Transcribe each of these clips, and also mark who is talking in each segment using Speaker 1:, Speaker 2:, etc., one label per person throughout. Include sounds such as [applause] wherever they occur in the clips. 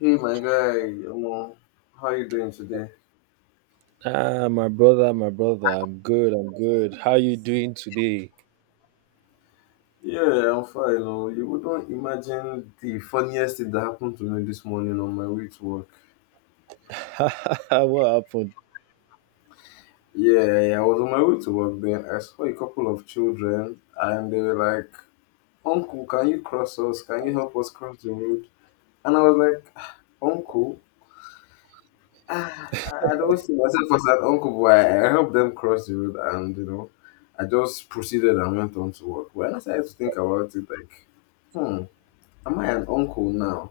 Speaker 1: Hey my guy, Omo, how you doing today?
Speaker 2: Ah, my brother, I'm good, I'm good. How you doing today?
Speaker 1: Yeah, I'm fine. Oh, you wouldn't imagine the funniest thing that happened to me this morning on my way to work.
Speaker 2: [laughs] What happened?
Speaker 1: Yeah, yeah, I was on my way to work then. I saw a couple of children and they were like, "Uncle, can you cross us? Can you help us cross the road?" And I was like, "Ah, Uncle? Ah, I don't see myself as an uncle," but I helped them cross the road and, you know, I just proceeded and went on to work. When I started to think about it, like, hmm. Am I an uncle now?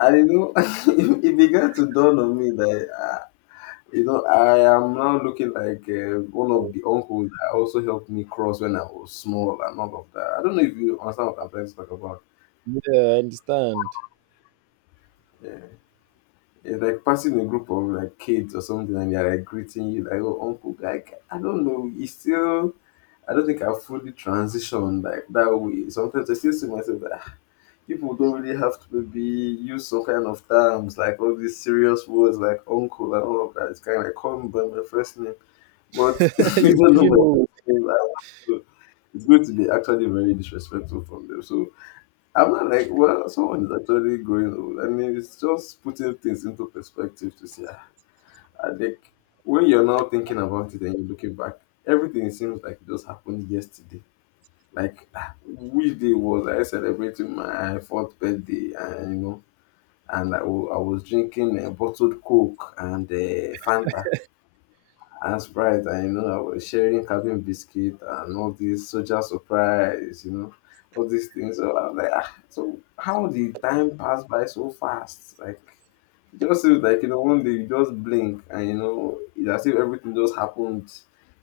Speaker 1: I didn't know. [laughs] It began to dawn on me that you know I am now looking like one of the uncles that also helped me cross when I was small and all of that. I don't know if you understand what I'm trying to talk about.
Speaker 2: Yeah, I understand.
Speaker 1: Yeah. It's like passing a group of like kids or something and they're like greeting you like, "Oh, uncle," like, I don't know, you still, I don't think I fully transitioned like that way. Sometimes I still see myself like people don't really have to maybe use some kind of terms like all these serious words like uncle and all of that. It's kind of like, call me by my first name, but [laughs]
Speaker 2: [laughs]
Speaker 1: they
Speaker 2: You
Speaker 1: don't know
Speaker 2: feeling
Speaker 1: my
Speaker 2: old?
Speaker 1: first name. To- It's going to be actually very disrespectful from them. So I'm not like, well, someone is actually growing old. I mean, it's just putting things into perspective to see. Ah, I think when you're now thinking about it and you're looking back, everything seems like it just happened yesterday. Like, ah, which day was I celebrating my fourth birthday and you know, and I was drinking bottled Coke and Fanta. And that's right, and you know, I was sharing cabin biscuit and all this social surprise, you know, all these things. So I'm like, ah, so how the time passed by so fast? Like, it just seems like, you know, one day you just blink and, you know, it's as if everything just happened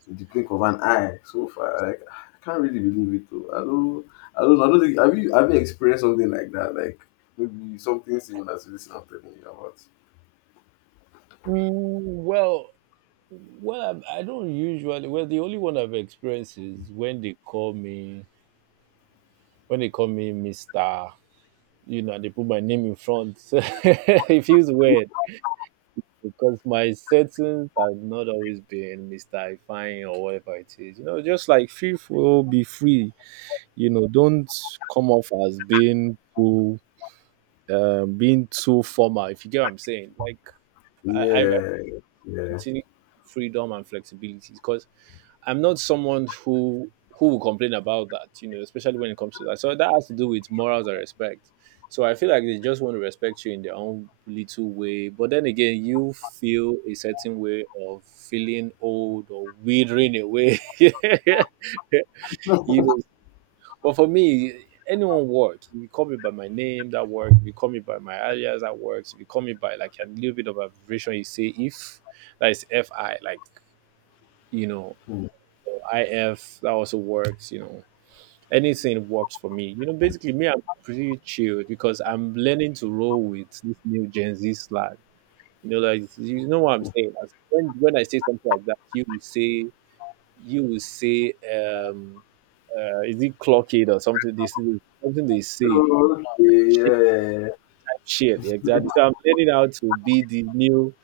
Speaker 1: in the blink of an eye so far. Like, ah, I can't really believe it. Though, I don't know. I don't think, have you experienced something like that? Like, maybe something similar to this I'm telling you about?
Speaker 2: Mm, well, well, I don't usually. Well, the only one I've experienced is when they call me, when they call me Mister. You know, they put my name in front. [laughs] So it feels weird because my settings have not always been Mister Fine or whatever it is. You know, just like free flow, be free. You know, don't come off as being too formal. If you get what I'm saying, like I
Speaker 1: Yeah. Yeah.
Speaker 2: continue freedom and flexibility because I'm not someone who will complain about that. You know, especially when it comes to that. So that has to do with morals and respect. So I feel like they just want to respect you in their own little way, but then again, you feel a certain way of feeling old or withering away. [laughs] You know. But for me, anyone works. If you call me by my name, that works. If you call me by my alias, that works. If you call me by like a little bit of abbreviation, you say if, that is FI, like, you know,
Speaker 1: Hmm.
Speaker 2: or IF, that also works, you know. Anything works for me. You know, basically, me, I'm pretty chilled because I'm learning to roll with this new Gen Z slang. You know, like, you know what I'm saying? When I say something like that, you will say, is it clockade or something? This something they say.
Speaker 1: Okay, yeah.
Speaker 2: Shit, exactly. So I'm learning how to be the new,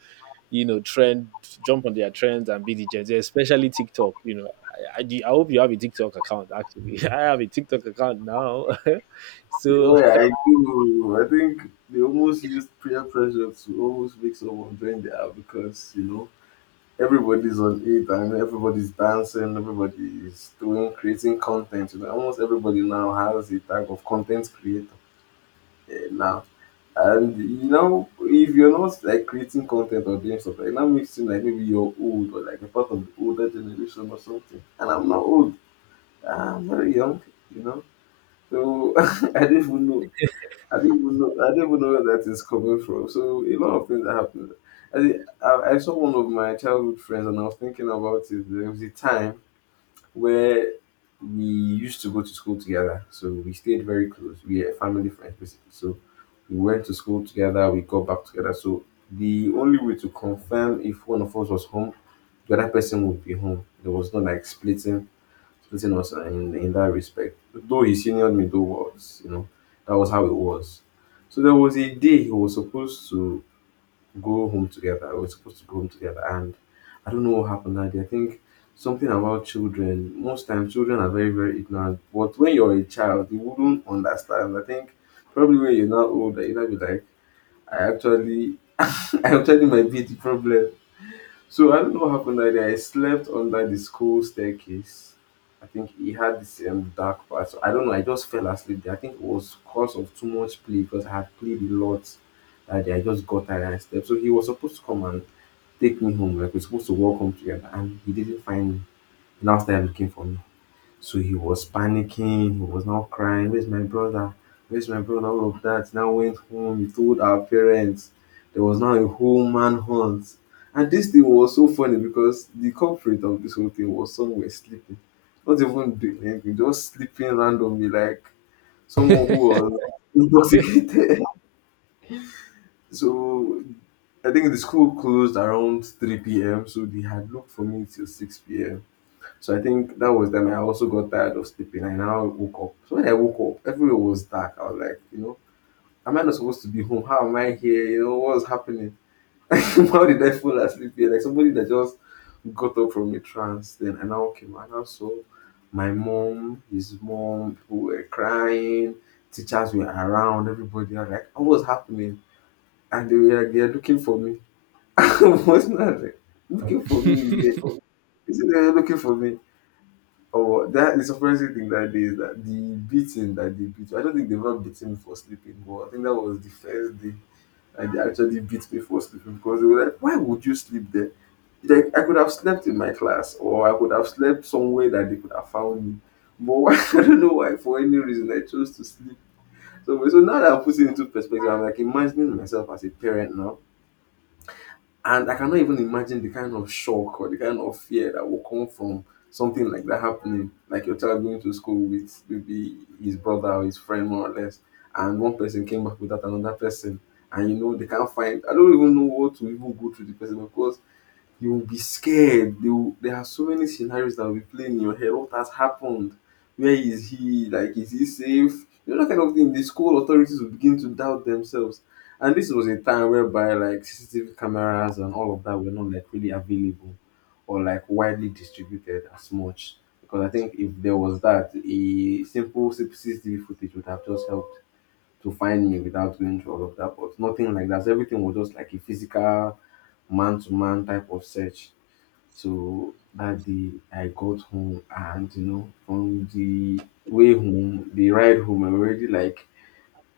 Speaker 2: you know, trend, jump on their trends and be the Gen Z, especially TikTok. You know, I hope you have a TikTok account, actually. [laughs] I have a TikTok account now. [laughs] So
Speaker 1: Yeah, I do. I think they almost used peer pressure to almost make someone join the app because, you know, everybody's on it and everybody's dancing, everybody's doing, creating content. You know, almost everybody now has a tag of content creator, eh, now. And, you know, if you're not like creating content or doing stuff, like, that makes you seem like maybe you're old or like a part of the older generation or something. And I'm not old, I'm very young, you know. So [laughs] I didn't even know. I didn't even know. I didn't even know where that is coming from. So a lot of things that happened. I saw one of my childhood friends, and I was thinking about it. There was a time where we used to go to school together, so we stayed very close. We are family friends, basically. So we went to school together. We got back together. So the only way to confirm if one of us was home, the other person would be home. There was no like splitting, splitting us, in that respect. Though he seniored me, though was, you know, that was how it was. So there was a day he was supposed to go home together. We were supposed to go home together, and I don't know what happened that day. I think something about children. Most times, children are very, very ignorant. But when you're a child, you wouldn't understand. I think probably when you're not older, you might be like, I actually, [laughs] I actually might be the problem. So I don't know what happened that day. I slept under the school staircase. I think he had this dark part. So I don't know. I just fell asleep there. I think it was cause of too much play because I had played a lot that day. I just got tired and I slept. So he was supposed to come and take me home. Like, we're supposed to walk home together, and he didn't find me. He now started looking for me. So he was panicking, he was now crying, "Where's my brother? Where's my brother?" All of that. Now went home, he told our parents. There was now a whole manhunt. And this thing was so funny because the culprit of this whole thing was somewhere sleeping. Not even doing anything, just sleeping randomly, like someone who was intoxicated. [laughs] So I think the school closed around 3 p.m. So they had looked for me till 6 p.m. So I think that was then I also got tired of sleeping. I now woke up. So when I woke up, everywhere was dark. I was like, you know, am I not supposed to be home? How am I here? You know, what's happening? [laughs] How did I fall asleep here? Like somebody that just got up from a trance. Then I now came out. I now saw my mom, his mom, people were crying, teachers were around, everybody. I was like, "Oh, what's happening?" And they were like, they are looking for me. [laughs] What's not like, looking for me. Yeah. They said they are looking for me. Or that the surprising thing that day is that the beating that they beat. I don't think they've ever beaten me for sleeping, but I think that was the first day that they actually beat me for sleeping because they were like, "Why would you sleep there?" Like I could have slept in my class, or I could have slept somewhere that they could have found me. But why, [laughs] I don't know why, for any reason, I chose to sleep. So now that I put it into perspective, I'm like imagining myself as a parent now. And I cannot even imagine the kind of shock or the kind of fear that will come from something like that happening. Like your child going to school with maybe his brother or his friend, more or less, and one person came back without another person, and you know they can't find. I don't even know what to even go through the person because you will be scared. They will, there are so many scenarios that will be playing in your head. What has happened? Where is he? Like, is he safe? You know, that kind of thing. The school authorities will begin to doubt themselves. And this was a time whereby, like, CCTV cameras and all of that were not, like, really available or, like, widely distributed as much. Because I think if there was that, a simple CCTV footage would have just helped to find me without going through all of that. But nothing like that. So everything was just like a physical man to man type of search. So that day I got home and you know, from the way home, the ride home, I already like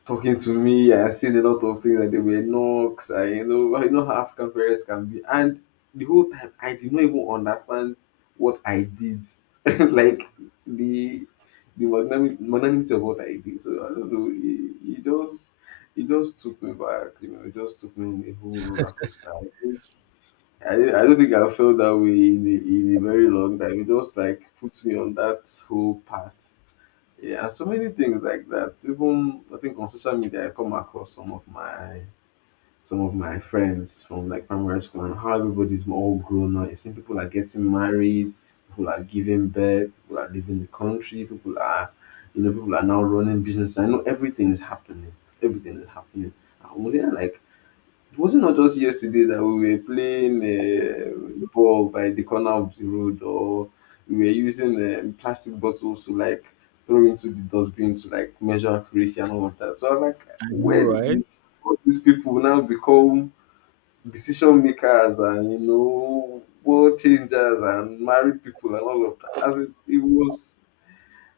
Speaker 1: talking to me. I said a lot of things like they were knocks. I, you know, you know how African parents can be. And the whole time I did not even understand what I did. [laughs] Like the magnanimity of what I did. So I don't know. It just it just took me back. You know, it just took me on a whole roller coaster. I don't think I felt that way in in a very long time. It just like puts me on that whole path. Yeah, so many things like that. Even I think on social media, I come across some of my friends from like primary school and how everybody's all grown up. You see, people are getting married, people are giving birth, people are leaving the country, people are, you know, people are now running business. I know everything is happening. Everything is happening. I'm like, was it not just yesterday that we were playing ball by the corner of the road, or we were using plastic bottles to like throw into the dustbin to like measure accuracy and all of that? So I'm like,
Speaker 2: I know,
Speaker 1: where
Speaker 2: right?
Speaker 1: did all these people now become decision makers and you know world changers and married people and all of that? It was,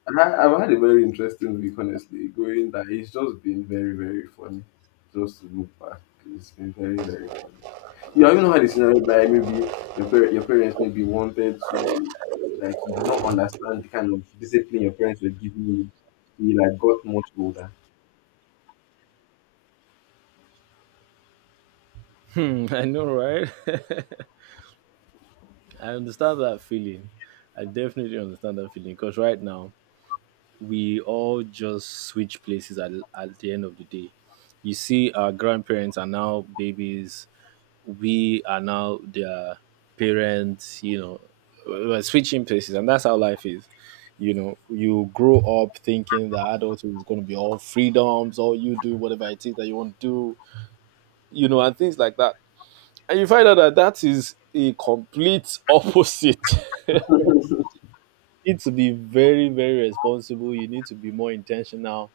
Speaker 1: I've had a very interesting week, honestly. Going that it's just been very very funny, just to look back. It's been very very funny. You have even had a scenario where maybe your parents maybe wanted to, like, you did not understand the kind of discipline your parents were giving you. You, like, got much older.
Speaker 2: Hmm, [laughs] I know, right? [laughs] I understand that feeling. I definitely understand that feeling because right now we all just switch places at the end of the day. You see, our grandparents are now babies, we are now their parents, you know, we're switching places, and that's how life is. You know, you grow up thinking that adulthood is going to be all freedoms, all you do, whatever it is that you want to do, you know, and things like that. And you find out that that is a complete opposite. [laughs] You need to be very, very responsible. You need to be more intentional.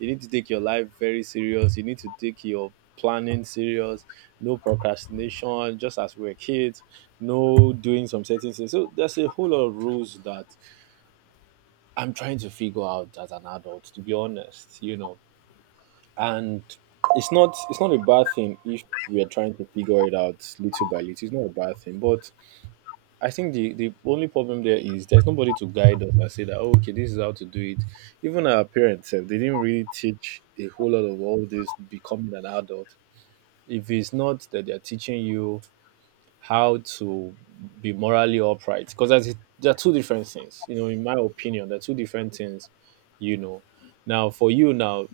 Speaker 2: You need to take your life very serious. You need to take your planning serious. No procrastination, just as we were kids. No doing some certain things. So there's a whole lot of rules that I'm trying to figure out as an adult. To be honest, you know, and it's not a bad thing if we are trying to figure it out little by little. It's not a bad thing, but I think the only problem there is there's nobody to guide us and say that, "Oh, okay, this is how to do it." Even our parents, sef, they didn't really teach a whole lot of all this becoming an adult. If it's not that they're teaching you how to be morally upright, because that's there are two different things. You know, in my opinion, they're two different things. You know, now for you now,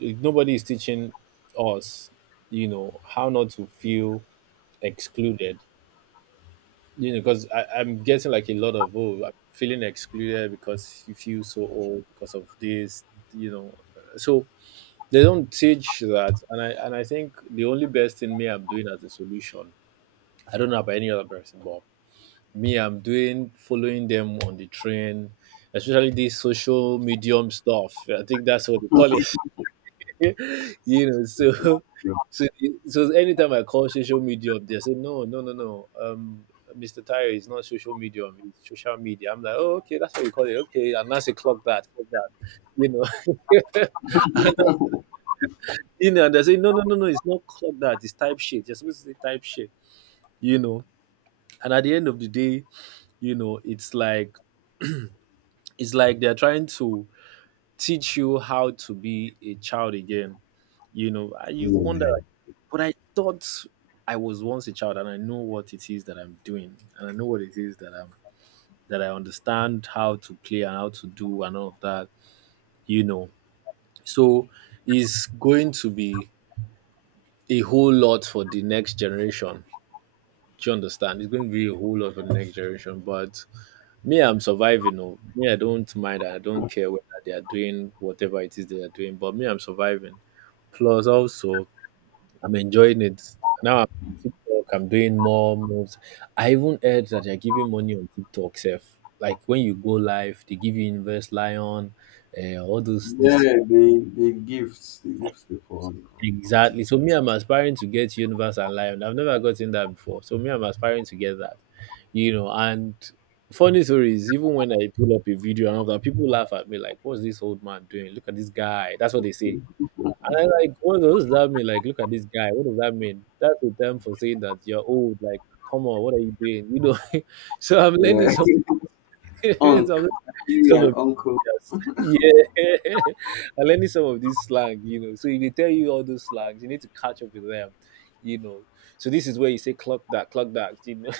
Speaker 2: eh, nobody is teaching us. You know how not to feel excluded, you know, because I'm getting like a lot of oh, I'm feeling excluded because you feel so old because of this, you know. So they don't teach that, and I think the only best thing me I'm doing as a solution. I don't know about any other person, but me I'm doing following them on the train, especially this social medium stuff. I think that's what they call. [laughs] You know,
Speaker 1: It's just your-
Speaker 2: so so anytime I call social media up, they say no, no, no, no. Mr. Tyre is not social media, it's social media. I'm like, oh, okay, that's what you call it. Okay, and that's a clock that, you know. [laughs] And you know, and they say no, no, no, no, it's not clock that, it's type shit. You're supposed to say type shit, you know. And at the end of the day, you know, it's like they're trying to teach you how to be a child again. You know. And you wonder. But I thought I was once a child and I know what it is that I'm doing and I know what it is that I'm that I understand how to play and how to do and all of that, you know. So it's going to be a whole lot for the next generation. Do you understand? It's going to be a whole lot for the next generation. But me, I'm surviving. Oh, me, I don't mind. I don't care whether they are doing whatever it is they are doing. But me, I'm surviving. Plus, also, I'm enjoying it. Now I'm on TikTok, I'm doing more moves. I even heard that they're giving money on TikTok self. Like when you go live, they give you universe Lion, all those this
Speaker 1: Yeah, the the gifts before on, on
Speaker 2: exactly.
Speaker 1: TikTok.
Speaker 2: So me, I'm aspiring to get Universe and Lion. I've never gotten that before. So me, I'm aspiring to get that. You know, and funny story is even when I pull up a video and all that, people laugh at me like, "What's this old man doing? Look at this guy." That's what they say. And I like, what does that mean? Like, look at this guy. What does that mean? That's a term for saying that you're old. Like, come on, what are you doing? You know. [laughs] So I'm learning
Speaker 1: Yeah.
Speaker 2: some
Speaker 1: [laughs]
Speaker 2: [laughs]
Speaker 1: Unk,
Speaker 2: some,
Speaker 1: actually
Speaker 2: some
Speaker 1: an
Speaker 2: of
Speaker 1: uncle.
Speaker 2: yes, [laughs] yeah. [laughs] I'm learning some of this slang. You know. So if they tell you all those slangs, you need to catch up with them. You know. So this is where you say clock that, clock that. You know.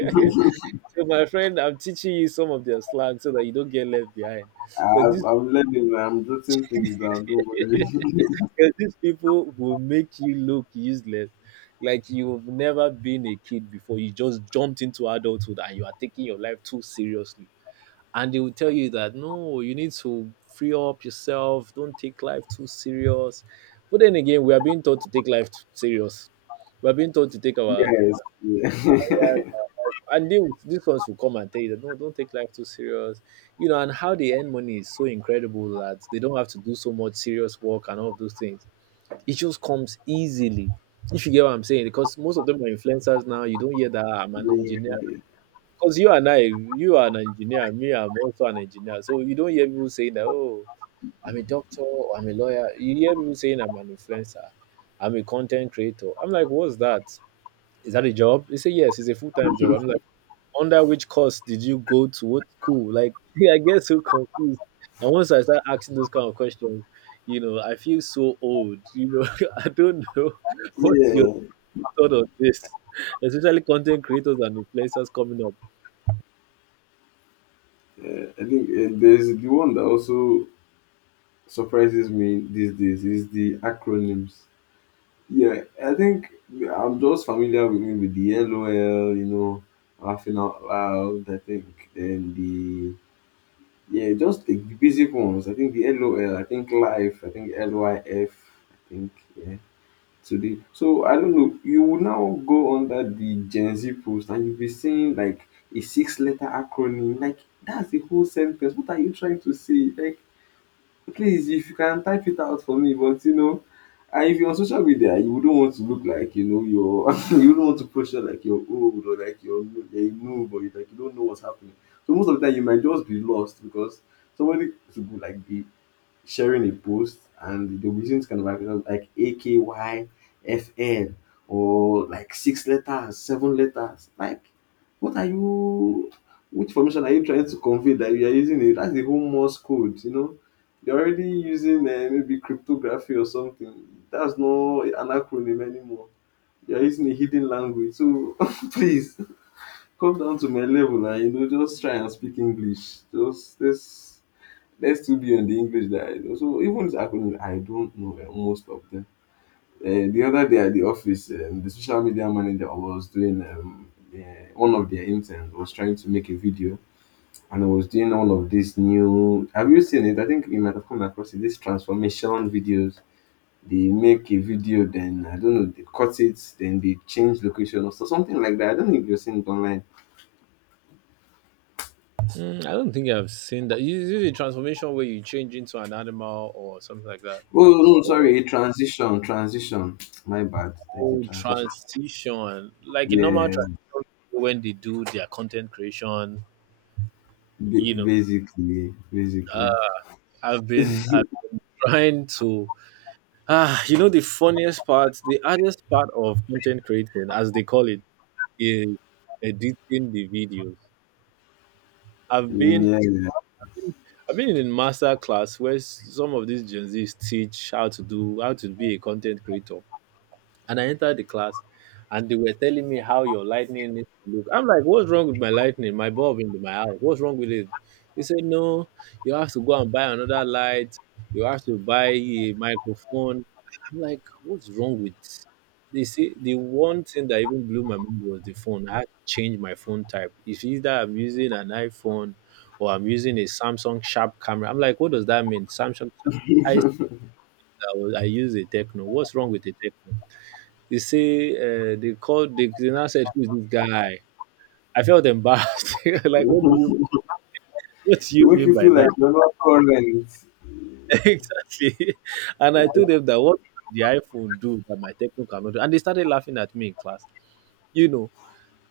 Speaker 1: [laughs]
Speaker 2: [laughs] So my friend, I'm teaching you some of their slang so that you don't get left behind. Because this.
Speaker 1: I've learning. I'm jotting things down. Don't
Speaker 2: [laughs]
Speaker 1: worry.
Speaker 2: Because these people will make you look useless, like you've never been a kid before. You just jumped into adulthood and you are taking your life too seriously. And they will tell you that no, you need to free up yourself. Don't take life too serious. But then again, we are being taught to take life too serious. We are being taught to take
Speaker 1: [laughs]
Speaker 2: our,
Speaker 1: Yes. Yeah. [laughs]
Speaker 2: and these ones will come and tell you that no, don't take life too serious. You know, and how they earn money is so incredible that they don't have to do so much serious work and all of those things. It just comes easily. If you get what I'm saying, because most of them are influencers now. You don't hear that, "Ah, I'm an engineer."
Speaker 1: Yeah.
Speaker 2: Because you and I, you are an engineer, me, I'm also an engineer. So you don't hear people saying that, oh, I'm a doctor or I'm a lawyer. You hear people saying I'm an influencer, I'm a content creator. I'm like, what's that? Is that a job? They say yes, it's a full time job. I'm like, under which course did you go to? What school? Like, [laughs] I get so confused. And once I start asking those kind of questions, you know, I feel so old. You know, [laughs] I don't know. [laughs] What's your
Speaker 1: Yeah,
Speaker 2: thought on this, especially content creators and influencers coming up?
Speaker 1: I think there's the one that also surprises me these days is the acronyms. Yeah, I think I'm just familiar with me with the LOL, you know, laughing out loud, I think, and just the basic ones. I think the LOL, I think life, I think LYF, I think, yeah. Today. So I don't know, you will now go under the Gen Z post and you'll be seeing like a six letter acronym. Like, that's the whole sentence. What are you trying to say? Like, please, if you can type it out for me, but you know, and if you're on social media, you wouldn't want to look like you know you're [laughs] you wouldn't want to posture like you're old or like you're no- you're a noob, you like you don't know what's happening. So most of the time you might just be lost because somebody to go like be sharing a post and they'll be using this kind of acronym like AKYFN or like six letters, seven letters. Like, what are you, which information are you trying to convey that you are using it? That's the whole Morse code, you know? You're already using maybe cryptography or something. That's not an acronym anymore. You're using a hidden language. So [laughs] please come down to my level and, you know, just try and speak English. Just this Let's still be on the English that I know. So even these acronyms, I don't know eh, most of them. The other day at the office, the social media manager was doing one of their interns was trying to make a video, and I was doing all of this new. Have you seen it? I think you might have come across it. These transformation videos. They make a video, then I don't know, they cut it, then they change location or something like that. I don't know if you've seen it online.
Speaker 2: Mm, I don't think I've seen that. Is it a transformation where you change into an animal or something like that?
Speaker 1: Oh no, sorry, a transition, transition. My bad. There's a
Speaker 2: Oh,
Speaker 1: transition.
Speaker 2: transition. Like a normal
Speaker 1: Yeah,
Speaker 2: transition when they do their content creation, you know. Uh,
Speaker 1: Basically.
Speaker 2: I've been trying to. Ah, you know the funniest part, the hardest part of content creating, as they call it, is editing the videos. I've
Speaker 1: Mm.
Speaker 2: been
Speaker 1: Yeah,
Speaker 2: I've been in a master class where some of these Gen Zs teach how to be a content creator. And I entered the class and they were telling me how your lightning needs to look. I'm like, what's wrong with my lightning? My bulb in my house. What's wrong with it? He said, no, you have to go and buy another light. You have to buy a microphone. I'm like, what's wrong with they see. The one thing that even blew my mind was the phone. I had to change my phone type. It's either I'm using an iPhone or I'm using a Samsung Sharp camera. I'm like, what does that mean? Samsung Sharp. I, I use a Techno. What's wrong with the Techno? They say they called. They now said, "Who's this guy?" I felt embarrassed. [laughs] Like,
Speaker 1: it
Speaker 2: what do
Speaker 1: [laughs]
Speaker 2: you
Speaker 1: make
Speaker 2: mean
Speaker 1: you
Speaker 2: by
Speaker 1: feel
Speaker 2: that?
Speaker 1: like you're not current.
Speaker 2: [laughs] Exactly. And I told them that what can the iPhone do that my techno cannot do, and they started laughing at me in class. You know.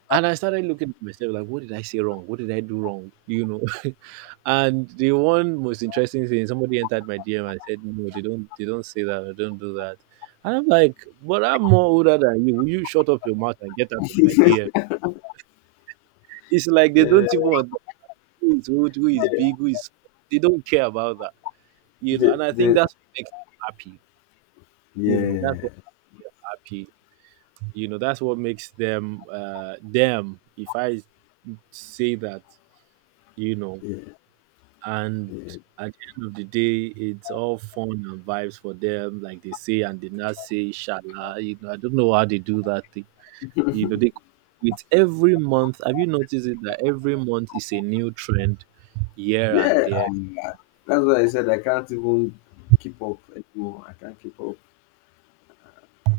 Speaker 2: And I started looking at myself like, what did I say wrong? What did I do wrong? [laughs] And the one most interesting thing, somebody entered my DM and said, "No, they don't say that. They don't do that." And I'm like, "But I'm more older than you. Will you shut up your mouth and get out of my DM?"
Speaker 1: [laughs]
Speaker 2: It's like they
Speaker 1: Yeah,
Speaker 2: don't even understand who is old, who is big, who is they don't care about that. You know,
Speaker 1: the,
Speaker 2: and I think
Speaker 1: the,
Speaker 2: that's what makes them happy. You know, that's
Speaker 1: yeah,
Speaker 2: what happy. You know, that's what makes them them, if I say that, you know,
Speaker 1: yeah,
Speaker 2: and
Speaker 1: yeah.
Speaker 2: at the end of the day it's all fun and vibes for them, like they say and they not say shala, you know, I don't know how they do that thing. You know, they With every month, have you noticed it that every month is a new trend here and
Speaker 1: Yeah
Speaker 2: there.
Speaker 1: that's why I said I can't even keep up anymore. I can't keep up.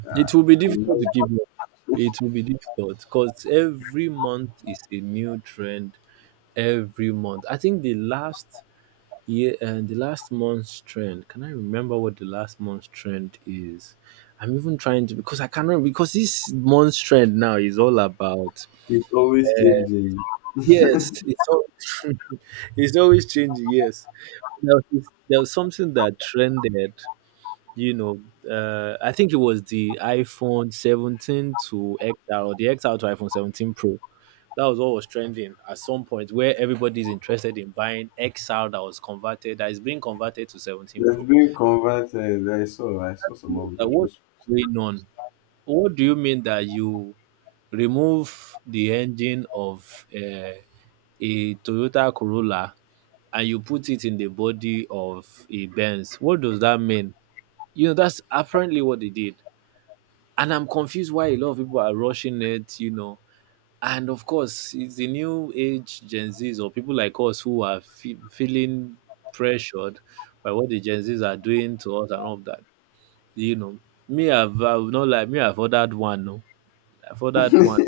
Speaker 1: Uh,
Speaker 2: It will be
Speaker 1: and
Speaker 2: difficult to keep up. It will be difficult because every month is a new trend. Every month, I think the last year and the last month's trend. Can I remember what the last month's trend is? I'm even trying to because I cannot, because this month's trend now is all about.
Speaker 1: it's always
Speaker 2: Uh,
Speaker 1: changing.
Speaker 2: yes, it's always [laughs] it's always changing. Yes, there was, there was something that trended you know, I think it was the iPhone 17 to XR or the XR to iPhone 17 Pro. That was what was trending at some point where everybody's interested in buying XR that was converted, that is being converted to 17
Speaker 1: There's
Speaker 2: Pro.
Speaker 1: been converted. I saw some of
Speaker 2: What's
Speaker 1: those.
Speaker 2: going on? What do you mean that you remove the engine of a Toyota Corolla and you put it in the body of a Benz? What does that mean? You know, that's apparently what they did. And I'm confused why a lot of people are rushing it, you know. And of course, it's the new age Gen Zs or people like us who are feeling pressured by what the Gen Zs are doing to us and all of that. You know, me, I've not like me, I've ordered one. No, I've ordered one.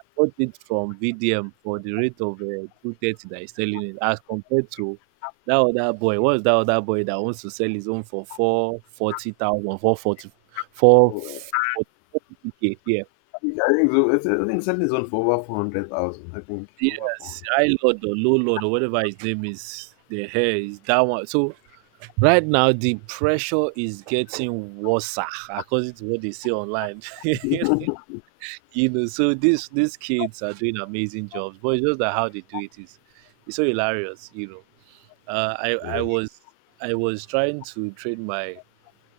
Speaker 2: I bought it from VDM for the rate of 230 that is selling it as compared to that other boy. What's that other boy that wants to sell his own for 440,000, 440,
Speaker 1: Oh,
Speaker 2: k. Yeah.
Speaker 1: I think so. I think something's on for over 400,000. I think over four
Speaker 2: Yes, I Lord or Low Lord or whatever his name is, the hair is that one. So right now the pressure is getting worse, according to what they say online.
Speaker 1: hundred. [laughs]
Speaker 2: [laughs] You know, so these kids are doing amazing jobs, but it's just that how they do it is it's so hilarious. You know, uh, I I
Speaker 1: Yeah.
Speaker 2: was I was trying to train my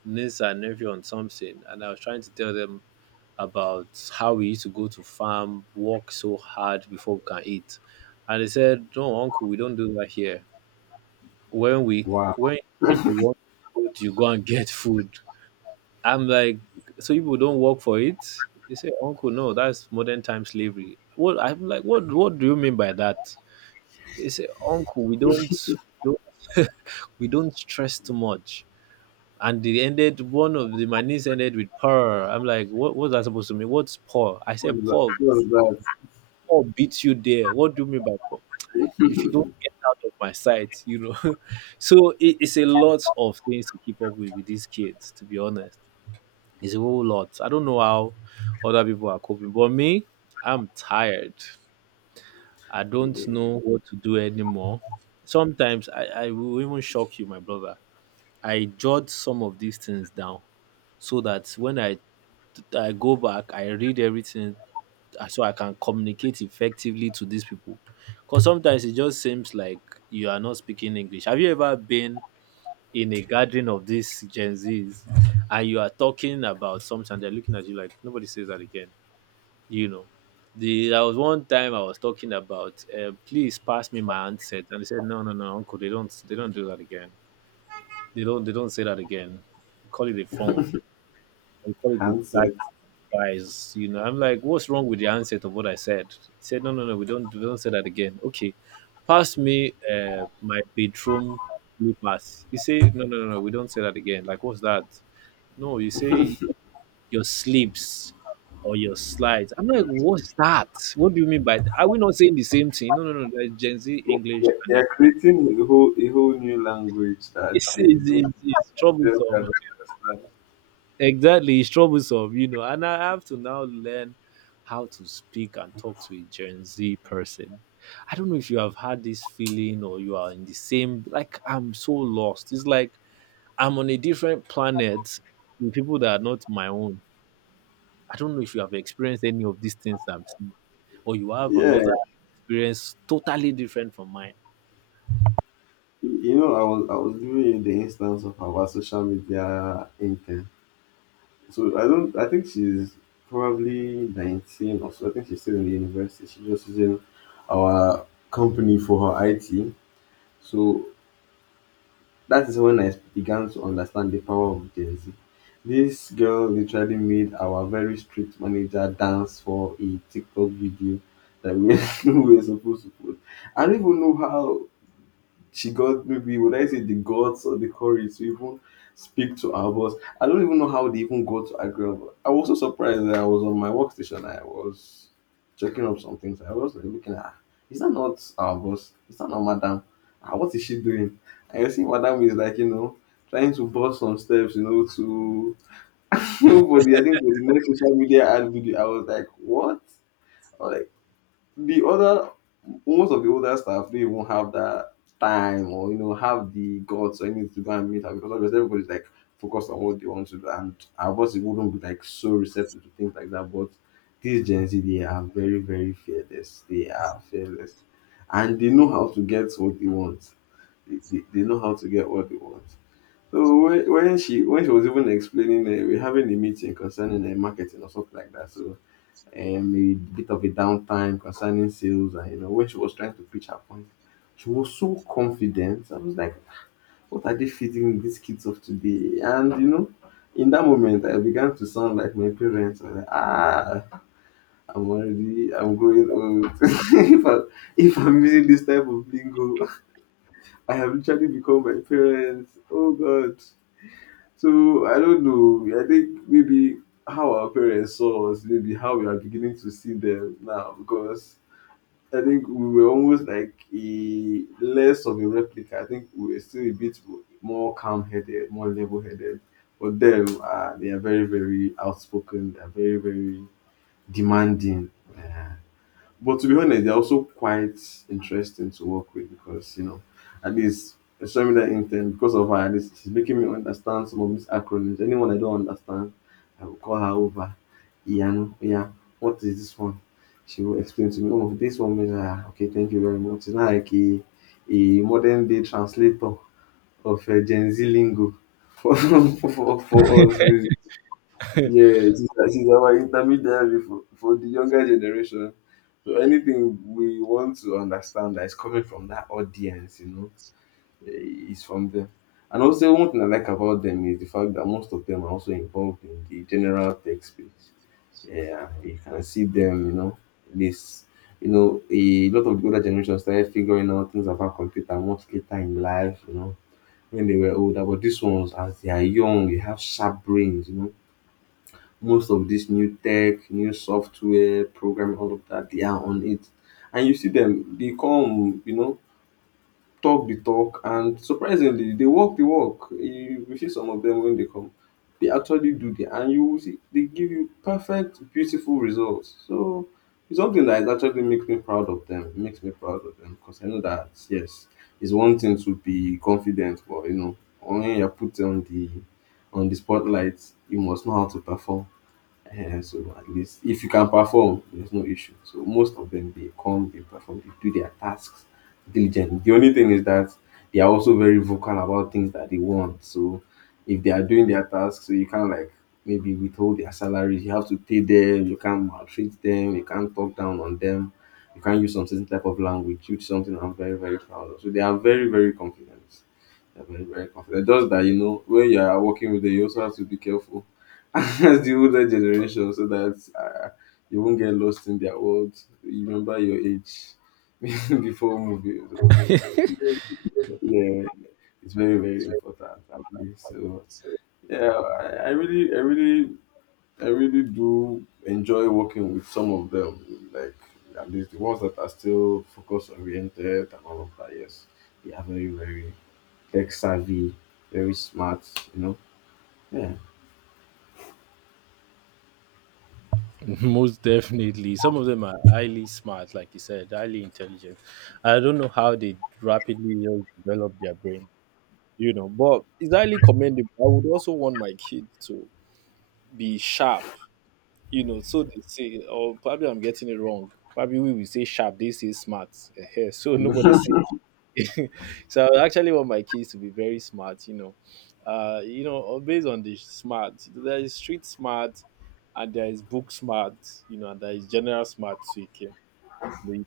Speaker 2: niece and nephew on something, and I was trying to tell them about how we used to go to farm, work so hard before we can eat, and they said, "No, uncle, we don't do that here. When we
Speaker 1: Wow.
Speaker 2: when when you want food, you go and get food." I'm like, "So people don't work for it?" They say, "Uncle, no, that's modern time slavery." What, I'm like, what do you mean by that? They say, "Uncle, we don't don't we don't stress too much." And they ended, one of the, my niece ended with poor. I'm like, what was that supposed to mean? What's poor? I
Speaker 1: What
Speaker 2: said poor,
Speaker 1: was that
Speaker 2: poor beats you there. What do you mean by poor? If you don't get out of my sight, you know. [laughs] So it's a lot of things to keep up with these kids. To be honest, it's a whole lot. I don't know how other people are coping, but me, I'm tired. I don't know what to do anymore. Sometimes I will even shock you, my brother. I jot some of these things down so that when I go back, I read everything so I can communicate effectively to these people. Because sometimes it just seems like you are not speaking English. Have you ever been in a gathering of these Gen Zs and you are talking about something and they're looking at you like, nobody says that again? You know, there was one time I was talking about, please pass me my handset. And they said, no, no, no, uncle, they don't do that again. They don't say that again. We call it a phone. We call it a gadget,
Speaker 1: handset?
Speaker 2: guys, you know. I'm like, what's wrong with the handset of what I said? He said, no, no, no, we don't say that again. Okay, pass me my bedroom slippers. He said, no, no, no, no, we don't say that again. Like, what's that? No, you say your slips or your slides. I'm like, what's that? What do you mean by that? Are we not saying the same thing? No, no, no, there's Gen Z English
Speaker 1: They're
Speaker 2: and
Speaker 1: they're
Speaker 2: then
Speaker 1: creating a whole a whole new language that they don't
Speaker 2: it's
Speaker 1: themselves
Speaker 2: troublesome.
Speaker 1: cannot understand.
Speaker 2: Exactly, it's troublesome, you know. And I have to now learn how to speak and talk to a Gen Z person. I don't know if you have had this feeling or you are in the same, like, I'm so lost. It's like I'm on a different planet with people that are not my own. I don't know if you have experienced any of these things I'm seeing, or you have
Speaker 1: Yeah,
Speaker 2: another experience totally different from mine.
Speaker 1: you know, I was giving you the instance of our social media intern. So I don't. I think she's probably 19 or so. I think she's still in the university. She's just using our company for her IT. So that is when I began to understand the power of Gen Z. This girl literally made our very strict manager dance for a TikTok video that we [laughs] we were supposed to put. I don't even know how she got, maybe would I say the guts or the courage, to even speak to our boss. I don't even know how they even got to agree. I was so surprised that I was on my workstation. I was checking up some things. I was like looking at, "Ah, is that not our boss? Is that not madam? Ah, what is she doing?" And you see, madam is like, you know, trying to bust some steps, you know, to [laughs] for the, I think for the next social media ad video. I was like, what? I was like, the other most of the older staff, they won't have that time or, you know, have the guts or anything to go and meet her because obviously everybody's like focused on what they want to do, and our bosses wouldn't be like so receptive to things like that. But these Gen Z, they are very very fearless, they are fearless, and they know how to get what they want. They know how to get what they want. So when she was even explaining, we're having a meeting concerning marketing or something like that, so a bit of a downtime concerning sales. And you know, when she was trying to pitch her point, she was so confident. I was like, what are they feeding these kids of today? And you know, in that moment I began to sound like my parents. I was like, ah, I'm growing old. [laughs] if, I, if I'm using this type of lingo, I have literally become my parents. Oh, God. So I don't know, I think maybe how our parents saw us, maybe how we are beginning to see them now. Because I think we were almost like a less of a replica. I think we were still a bit more calm headed, more level headed. But them, they are very, very outspoken. They are very, very demanding. Uh, but to be honest, they're also quite interesting to work with because, you know, at least it's showing me that intent because of her. At least she's making me understand some of these acronyms. Anyone I don't understand, I will call her over. Ian, yeah, what is this one? She will explain to me. Oh, this one means, ah, okay, thank you very much. It's not like a modern day translator of Gen Z lingo [laughs] for for us. Yes, she's our intermediary for the younger generation. So anything we want to understand that is coming from that audience, you know, eh, is from them. And also one thing I like about them is the fact that most of them are also involved in the general tech space. Yeah, you can see them, you know, this, you know, a lot of the older generation started figuring out things about computer much later in life, you know, when they were older. But these ones, as they are young, they have sharp brains, you know, most of this new tech, new software, programming, all of that, they are on it. And you see them, they come, you know, talk the talk, and surprisingly, they walk the walk. You see some of them when they come, they actually do the, and you will see they give you perfect, beautiful results. So it's something that is actually makes me proud of them. Makes me proud of them because I know that yes, it's one thing to be confident, but you know, when you are put on the spotlight, you must know how to perform, so at least if you can perform, there's no issue. So most of them, they come, they perform, they do their tasks diligently. The only thing is that they are also very vocal about things that they want. So if they are doing their tasks, so you can't like maybe withhold their salaries. You have to pay them. You can't maltreat them. You can't talk down on them. You can't use some certain type of language, which is something I'm very very proud of. So they are very very confident. They're very, very confident. Just that, you know, when you are working with them, you also have to be careful [laughs] as the older generation, so that you won't get lost in their world. You remember your age [laughs] before moving. So, yeah, it's very, very important, actually. So, yeah, I really do enjoy working with some of them. Like, at least the ones that are still focus oriented and all of that. Yes, they are very, very tech savvy, very smart, you know. Yeah.
Speaker 2: [laughs] Most definitely. Some of them are highly smart, like you said, highly intelligent. I don't know how they rapidly just develop their brain, you know, but it's highly commendable. I would also want my kids to be sharp, you know, so they say, or probably I'm getting it wrong. Probably we will say sharp, they say smart. Ehen, so nobody say
Speaker 1: [laughs]
Speaker 2: [laughs] so I actually want my kids to be very smart, you know. You know, or based on the smart, there is street smart, and there is book smart, you know, and there is general smart. So you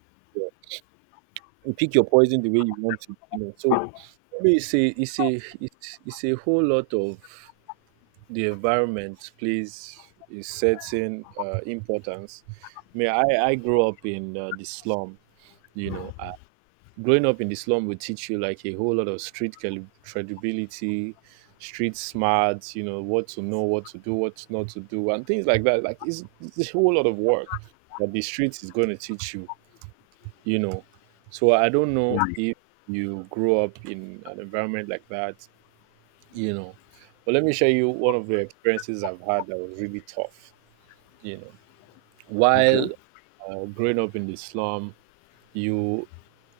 Speaker 2: you pick your poison the way you want to, you know. So maybe it's a whole lot of the environment plays a certain importance. I mean, I grew up in the slum, you know. Growing up in the slum will teach you like a whole lot of street credibility, street smarts, you know what to know, what to do, what not to do, and things like that. Like it's a whole lot of work that the streets is going to teach you, you know. So I don't know
Speaker 1: Hmm.
Speaker 2: if you grew up in an environment like that, you know. But let me share you one of the experiences I've had that was really tough, you know, while
Speaker 1: Okay.
Speaker 2: growing up in the slum, you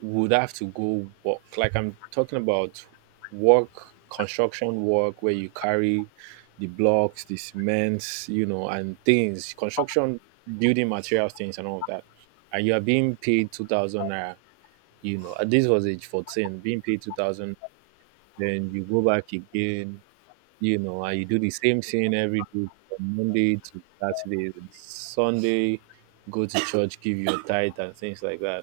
Speaker 2: would have to go work. Like I'm talking about work, construction work, where you carry the blocks, the cements, you know, and things, construction, building materials, things, and all of that. And you are being paid 2,000 naira, you know, at this was age 14, being paid 2,000. Then you go back again, you know, and you do the same thing every day from Monday to Saturday, and Sunday, go to church, give your tithe, and things like that.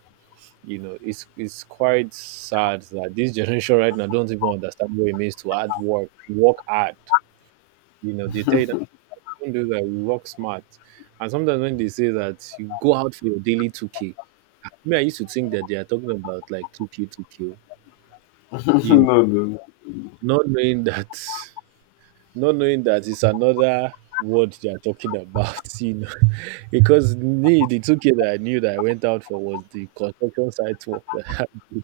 Speaker 2: You know, it's quite sad that this generation right now don't even understand what it means to hard work, to work hard. You know, they tell you that, "We don't do that, we work smart." And sometimes when they say that you go out for your daily 2k, me, I used to think that they are talking about like 2k, 2k,
Speaker 1: [laughs] No,
Speaker 2: you know,
Speaker 1: no, no.
Speaker 2: not knowing [laughs] that, not knowing that it's another word they are talking about. [laughs] You know, because me, the 2k that I knew that I went out for was the construction site work that I did.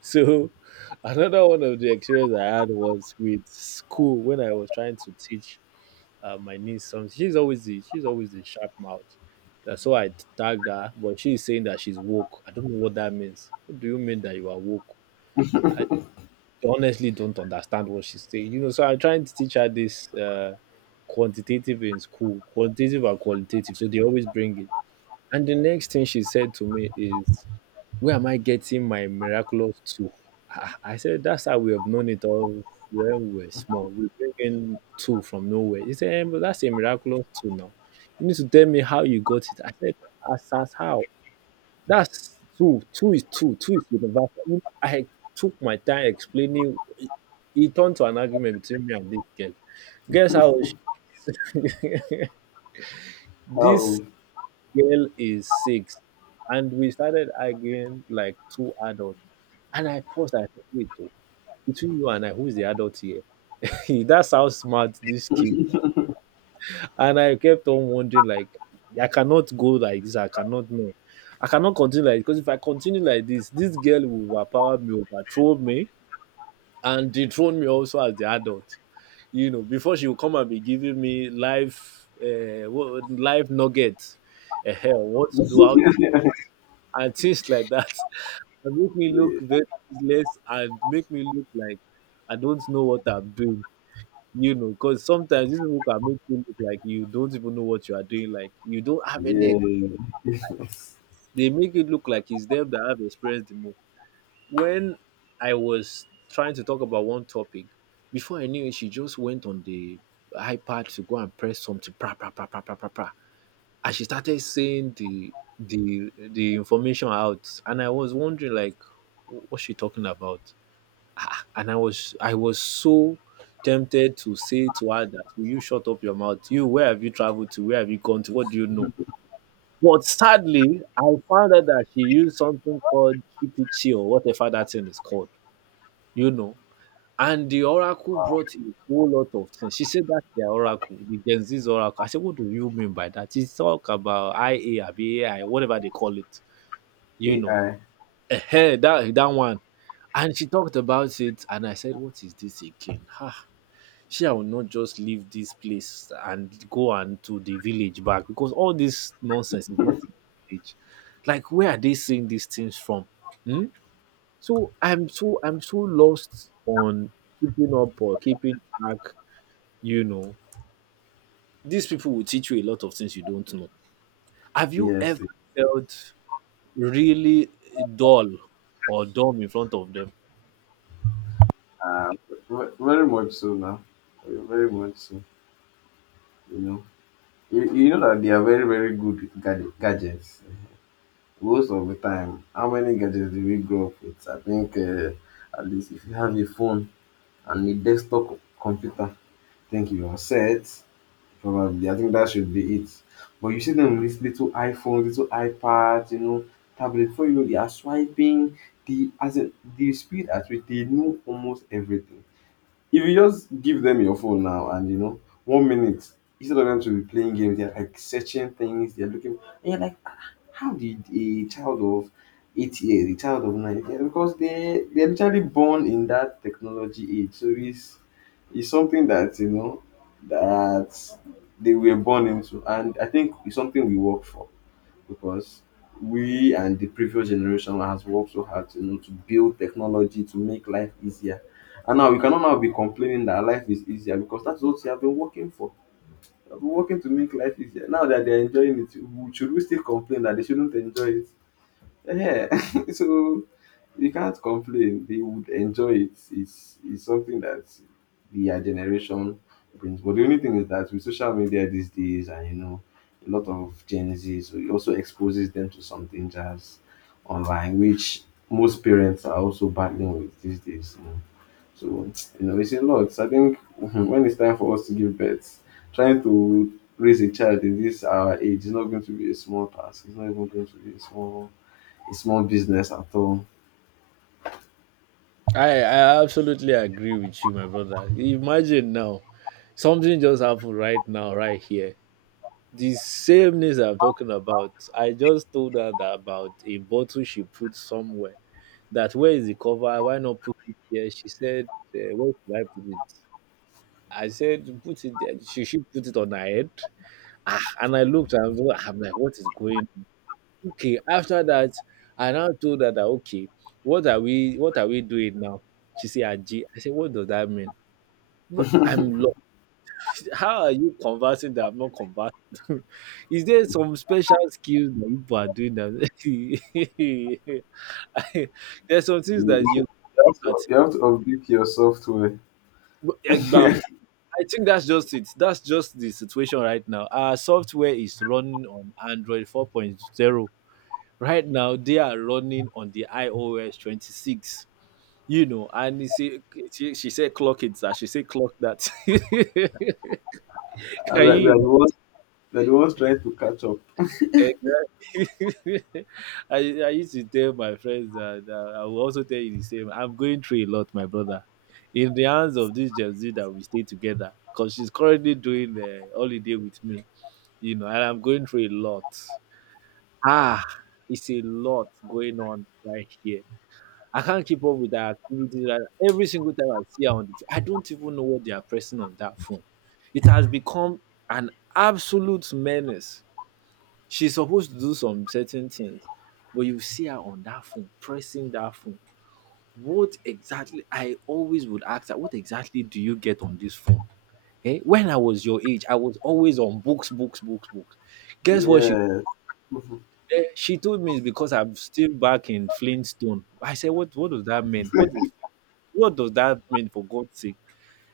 Speaker 2: So [laughs] another one of the experience I had was with school when I was trying to teach my niece something. She's always the sharp mouth. That's why I tagged her, but she's saying that she's woke. I don't know what that means. What do you mean that you are woke? I honestly don't understand what she's saying. You know, so I'm trying to teach her this quantitative in school, quantitative and qualitative. So they always bring it. And the next thing she said to me is, where am I getting my miraculous tool? Ah, I said, that's how we have known it all when we were small. We bring in tool from nowhere. He said, "Em, that's a miraculous tool now. You need to tell me how you got it." I said, as how? That's two. Two is two. Two is universal. I took my time explaining. It turned to an argument between me and this girl. Guess how? she- [laughs] this
Speaker 1: How?
Speaker 2: girl is six, and we started arguing like two adults. And I paused. I said, "Wait, oh, between you and I, who is the adult here? [laughs] That's how smart these kids." And I kept on wondering, like, I cannot go like this. I cannot know. I cannot continue like this, because if I continue like this girl will overpower me, overthrow me, and dethrone me also as the adult. You know, before she will come and be giving me life nuggets, uh, what to do, how,
Speaker 1: [laughs]
Speaker 2: and things like that, [laughs] and make me look very useless, and make me look like I don't know what I'm doing. You know, because sometimes these people can make you look like you don't even know what you are doing. Like you don't have any.
Speaker 1: Yeah.
Speaker 2: They make it look like it's them that have experienced the most. When I was trying to talk about one topic, before I knew it, she just went on the iPad to go and press something. Pra pra pra pra pra pra pra. And she started saying the information out, and I was wondering, like, what's she talking about? Ah, and I was so tempted to say to her that, will you shut up your mouth? You, where have you traveled to? Where have you gone to? What do you know? But sadly, I found out that she used something called gpt or whatever that thing is called, you know. And the oracle brought a whole lot of things. She said that's their oracle, the Gen Z's oracle. I said, what do you mean by that? It's talk about IA, abi AI, whatever they call it, you know.
Speaker 1: AI.
Speaker 2: Eh? That that one. And she talked about it, and I said, what is this again? Ah, she will not just leave this place and go and to the village back, because all this nonsense is not in the village. Like, where are they seeing these things from? Hmm? So I'm so lost on keeping up or keeping track, you know. These people will teach you a lot of things you don't know. Have you ever
Speaker 1: Yes.
Speaker 2: felt really dull or dumb in front of them?
Speaker 1: Very much so now. Very much so. You know. You know that they are very very good with gadgets. Most of the time, how many gadgets do we grow up with? I think at least if you have a phone and a desktop computer, I think you are set. Probably. I think that should be it. But you see them with little iPhones, little iPads, you know, tablet. Before you know, they are swiping. The as in, the speed at which they know almost everything. If you just give them your phone now, and you know, 1 minute instead of them to be playing games, they're like searching things, they're looking, and you're like, "Ah, how did a child of 8 years, a child of 9 years?" Because they they're literally born in that technology age, so it's something that you know that they were born into. And I think it's something we work for, because we and the previous generation has worked so hard to, you know, to build technology to make life easier. And now we cannot now be complaining that life is easier, because that's what we have been working for. We have been working to make life easier. Now that they're enjoying it, should we still complain that they shouldn't enjoy it? Yeah. [laughs] So you can't complain. They would enjoy it. It's something that their generation brings. But the only thing is that with social media these days, and you know, a lot of Gen Z, so it also exposes them to something just online, which most parents are also battling with these days. You know. So you know, it's a lot. I think [laughs] mhm, when it's time for us to give birth, trying to raise a child in this our age is not going to be a small task. It's not even going to be a small small business at all.
Speaker 2: I absolutely agree with you, my brother. Imagine now, something just happened right now, right here. The sameness I'm talking about, I just told her that about a bottle she put somewhere. That, where is the cover? Why not put it here? She said, where should I put it? I said, put it there. She should put it on her head. Ah, and I looked and I'm like, what is going on? Okay, after that, I now told her that, okay, what are we doing now? She said, Aji. I said, what does that mean? But I'm lost. How are you conversing that I'm not conversing? [laughs] Is there some special skills that people are doing that? [laughs] There's some things
Speaker 1: You,
Speaker 2: that you
Speaker 1: you you have to update your software.
Speaker 2: at bam. I think that's just it. That's just the situation right now. Our software is running on Android 4.0. Right now, they are running on the iOS 26. You know, and you see, she said clock it, sir. She said clock that. [laughs] Can
Speaker 1: And we are
Speaker 2: you
Speaker 1: the ones, we are the ones trying to catch up.
Speaker 2: imagine? Exactly. [laughs] I used to tell my friends that, I will also tell you the same. I'm going through a lot, my brother. In the hands of this Gen Z that we stay together, because she's currently doing the holiday with me. You know, and I'm going through a lot. Ah, it's a lot going on right here. I can't keep up with the activities. Like, every single time I see her on the phone, I don't even know what they are pressing on that phone. It has become an absolute menace. She's supposed to do some certain things, but you see her on that phone, pressing that phone. What exactly? I always would ask her, what exactly do you get on this phone? Eh? When I was your age, I was always on books, books, books, books. Guess what she.
Speaker 1: Yeah. [laughs]
Speaker 2: Then she told me it's because I'm still back in Flintstone. I said, "What does that mean? What is, what does that mean, for God's sake?"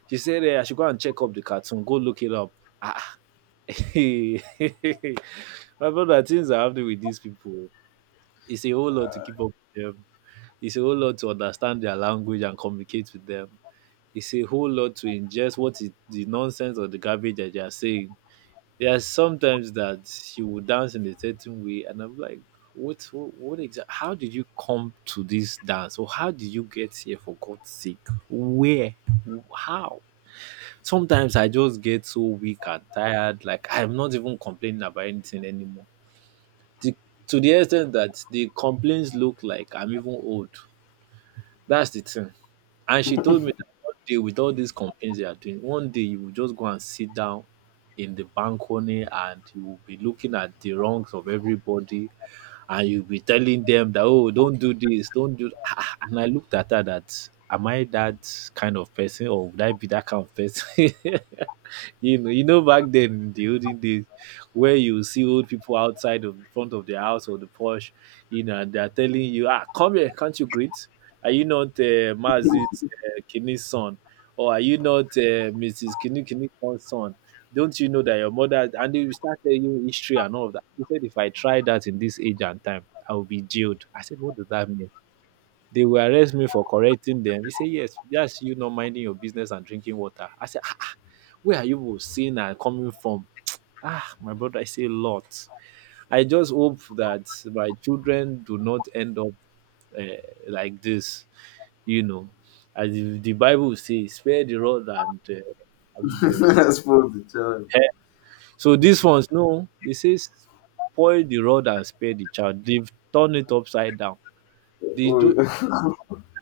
Speaker 2: She said, eh, "I should go and check up the cartoon. Go look it up." Ah, [laughs] my brother, things are happening with these people. It's a whole lot to keep up with them. It's a whole lot to understand their language and communicate with them. It's a whole lot to ingest what is the nonsense or the garbage that they are saying. There are sometimes that she will dance in a certain way, and I'm like, what exactly? How did you come to this dance, or how did you get here? For God's sake, where, how? Sometimes I just get so weak and tired. Like I'm not even complaining about anything anymore. The, to the extent that the complaints look like I'm even old. That's the thing. And she told me that one day, with all these campaigns they are doing, one day you will just go and sit down in the balcony and you will be looking at the wrongs of everybody, and you'll be telling them that, oh, don't do this, don't do, ah, ah." And I looked at her that, am I that kind of person, or would I be that kind of person? [laughs] You know, you know, back then in the olden days, where you see old people outside of the front of the house or the porch, you know, and they're telling you, ah, come here, can't you greet? Are you not, Mazi, Kini's son? Or are you not, Mrs. Kini Kini's son? Don't you know that your mother, and they will start telling you history and all of that. He said, if I try that in this age and time, I will be jailed. I said, what does that mean? They will arrest me for correcting them. He said, yes, that's you not minding your business and drinking water. I said, ah, ah, where are you both seeing and coming from? [tsk] Ah, my brother, I say a lot. I just hope that my children do not end up, uh, like this, you know, as if the Bible says, spare the rod and the
Speaker 1: I suppose the child.
Speaker 2: hair. So these ones, no, they say spoil the rod and spare the child. They've turned it upside down. They do
Speaker 1: Oh, [laughs]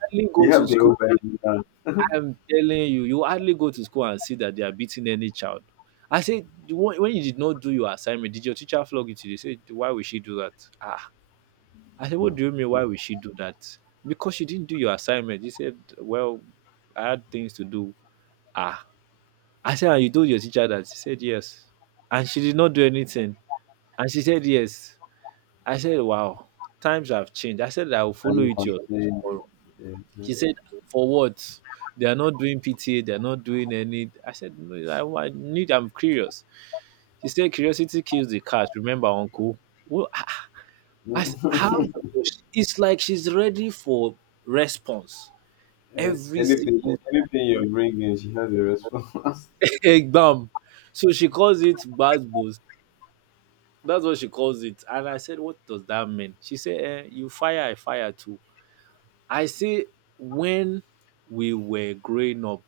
Speaker 2: hardly
Speaker 1: they
Speaker 2: go to
Speaker 1: have their own
Speaker 2: school.
Speaker 1: Bible
Speaker 2: I'm telling you, you hardly go to school and see that they are beating any child. I said, "The one, when you did not do your assignment, did your teacher flog you today?" They said, why would she do that? Ah, I said, what
Speaker 1: now.
Speaker 2: do you mean? Why would she do that? Because she didn't do your assignment. He said, well, I had things to do. Ah, I said, and you told your teacher that? She said, yes. And she did not do anything. And she said, yes. I said, wow, times have changed. I said, I will follow
Speaker 1: Bible
Speaker 2: you to your
Speaker 1: content,
Speaker 2: tomorrow.
Speaker 1: yeah.
Speaker 2: She said, for what? They are not doing PTA. They are not doing any. I said, no, I need, I'm curious. She said, curiosity kills the cat. Remember, uncle? Well, I how?
Speaker 1: Yeah. [laughs]
Speaker 2: It's like she's ready for response
Speaker 1: Eh,
Speaker 2: every
Speaker 1: anything,
Speaker 2: single
Speaker 1: anything you're bringing, she has a response.
Speaker 2: [laughs] exam. So she calls it bad boys. That's what she calls it. And I said, what does that mean? She said, eh, you fire, I fire too. I say, when we were growing up,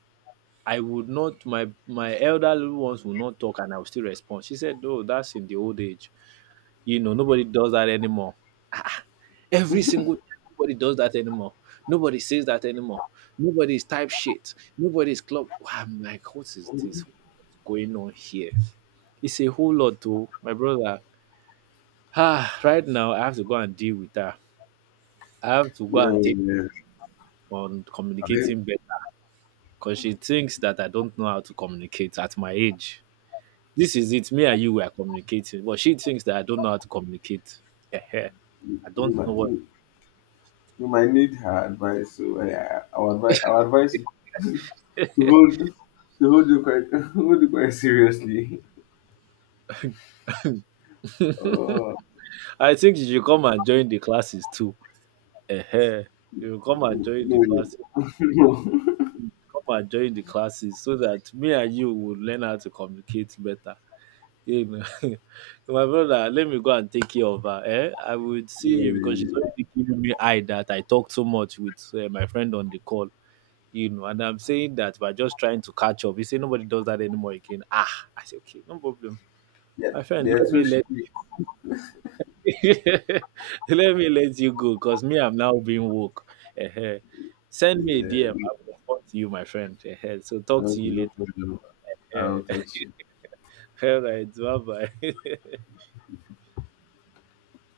Speaker 2: I would not, my elderly ones would not talk and I would still respond. She said, no, that's in the old age. You know, nobody does that anymore. Every single time, nobody does that anymore. Nobody says that anymore. Nobody's type shit. Nobody's clock. I'm like, what is this?
Speaker 1: [laughs]
Speaker 2: What's going on here? It's a whole lot, too, my brother. Ah, right now I have to go and deal with her. I have to go
Speaker 1: Yeah,
Speaker 2: and take
Speaker 1: yeah.
Speaker 2: on
Speaker 1: I
Speaker 2: communicating better, because she thinks that I don't know how to communicate at my age. This is it. Me and you were communicating, but she thinks that I don't know how to communicate. Ehe. I don't know what.
Speaker 1: mean, you might need her advice, so our advice is [laughs] to hold to hold you quite [laughs] hold you quite seriously. Oh
Speaker 2: I think you should come and join the classes too. Ehe. You should come and join the
Speaker 1: no, no,
Speaker 2: classes.
Speaker 1: [laughs] no,
Speaker 2: Come and join the classes so that me and you will learn how to communicate better. Amen. My [laughs] my brother, let me go and take care of her. Eh? I would see
Speaker 1: yeah,
Speaker 2: you because she's
Speaker 1: Yeah.
Speaker 2: already giving me eye that I talk too much with, my friend on the call. You know, and I'm saying that by just trying to catch up. You say nobody does that anymore again. Ah, I say okay, no problem.
Speaker 1: Yeah,
Speaker 2: My friend,
Speaker 1: they are
Speaker 2: let me
Speaker 1: too
Speaker 2: let
Speaker 1: strict.
Speaker 2: [laughs] let me let you go, because me, I'm now being woke. Eh-heh. Send me a DM.
Speaker 1: Yeah,
Speaker 2: I will respond to you, my friend. Eh-heh. So talk to
Speaker 1: okay,
Speaker 2: you
Speaker 1: no problem.
Speaker 2: later.
Speaker 1: I'll
Speaker 2: Eh,
Speaker 1: text you.
Speaker 2: [laughs] all right, bye bye. [laughs]